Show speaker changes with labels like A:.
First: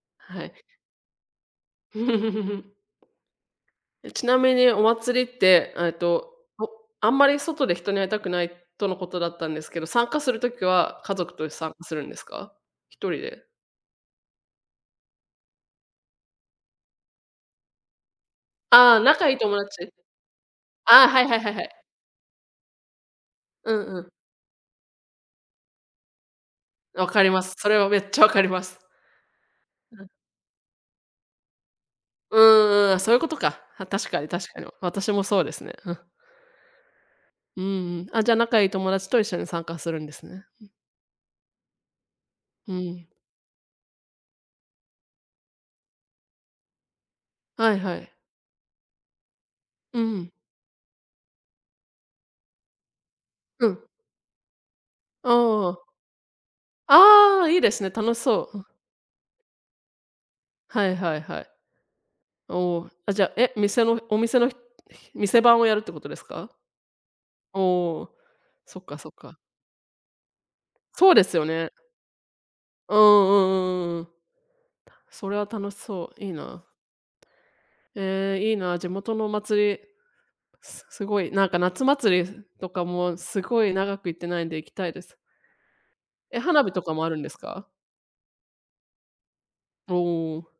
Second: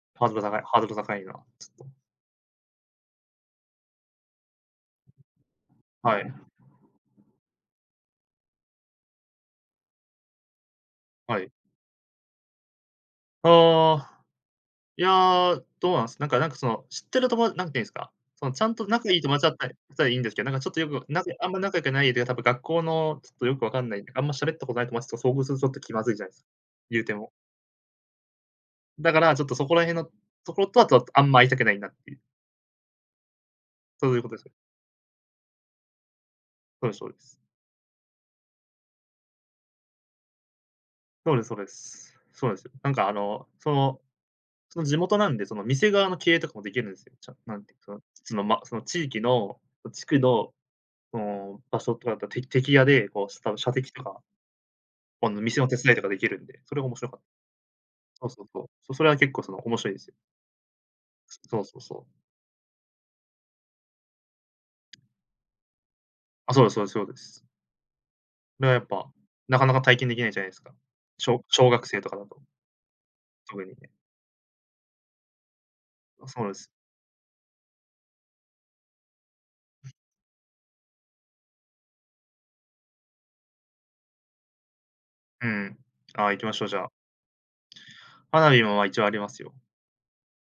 A: ハードル
B: は
A: が高い
B: い。
A: ハードル高いな、ちょっと。
B: え、ちなみにお祭りって、あえ
A: はい。
B: と、ほあんまり外で人に会いたくないとのことだったんですけど、参加する時は家族
A: は
B: と
A: い。
B: 参加するんですか？ひとりで？
A: ああ。いや、どうなんすなんかなんかその、知ってるともなんていうんですか、そのちゃんと
B: ああ、
A: 仲いい
B: 仲良
A: 友
B: い
A: 達だっ
B: 友
A: たり、
B: 達。
A: したらいいんですけど、なんちょっとよ
B: あ
A: く、
B: あ、は
A: な
B: い
A: ぜ
B: はい
A: あ
B: は
A: ん
B: い
A: ま
B: は
A: 仲良
B: い。
A: くない、てか多分学校の、ちょっとよくわ
B: う
A: かんな
B: んう
A: い、
B: ん。
A: あんま喋ったことない友達と遭遇する、ちょっと気まずいじゃないですか。言う
B: わ
A: て
B: かり
A: も。
B: ます。それはめっちゃ分かります。
A: だから、ちょっとそこら辺
B: う
A: の、
B: ん。
A: とことはととあんま会いたくないなっていう。
B: うんうん、あ、そういうことか。あ、確
A: そうい
B: か
A: う
B: に
A: ことです
B: 確
A: ね。
B: かに。私もそうですね、うん。
A: そうですそうです。
B: うんうん、あ、じゃあ、仲いい友達と一緒に参加するんですね。ふ。
A: そうですそうです。そうなんすよ。
B: う
A: なんか
B: ん。
A: あの、その、その地元なんで、その店側の経営とかもできるんすよ。ちゃなん
B: は
A: て、
B: い
A: そ
B: は
A: の、
B: い。
A: そのま、その地域の、そ
B: う
A: 地区
B: ん。
A: の、その場所とかってあって、て的屋で、こうした、
B: う
A: 射
B: ん。
A: 的とか？ほ
B: あ
A: んの店の手
B: あ。
A: 伝いとかできるんで、それも面白かっ
B: ああ！良いですね、楽し
A: そうそう
B: そう。うん。
A: そう。それは結構その、面白いですよ。
B: はいはいは
A: す、
B: い。
A: そうそうそう。
B: おお、あ、じゃあ、え、店の、お店の、ひひ店番をやるってことですか？
A: あ、そうですそうですそうです。
B: おお、
A: まあ、や
B: そ
A: っ
B: っか
A: ぱ、
B: そっか。
A: なかなか体験できないじゃないですか。
B: そうで
A: し
B: す
A: ょう
B: よ
A: 小
B: ね。
A: 学生とかだと。
B: うんうん
A: 特に
B: う
A: ね。
B: んうんうん。たそれは楽しそう、
A: あ、
B: 良い
A: そうなんで
B: な。
A: す。
B: ええ、いいな。地元のお祭り。すすごいなんか夏祭りすとかもすごい長く行ってないんで行きたいです。
A: うん。ああ、行
B: え、
A: きまし
B: 花
A: ょう、
B: 火
A: じゃ
B: と
A: あ。
B: かもあるんですか？
A: 花火もま、一応ありますよ。
B: おお。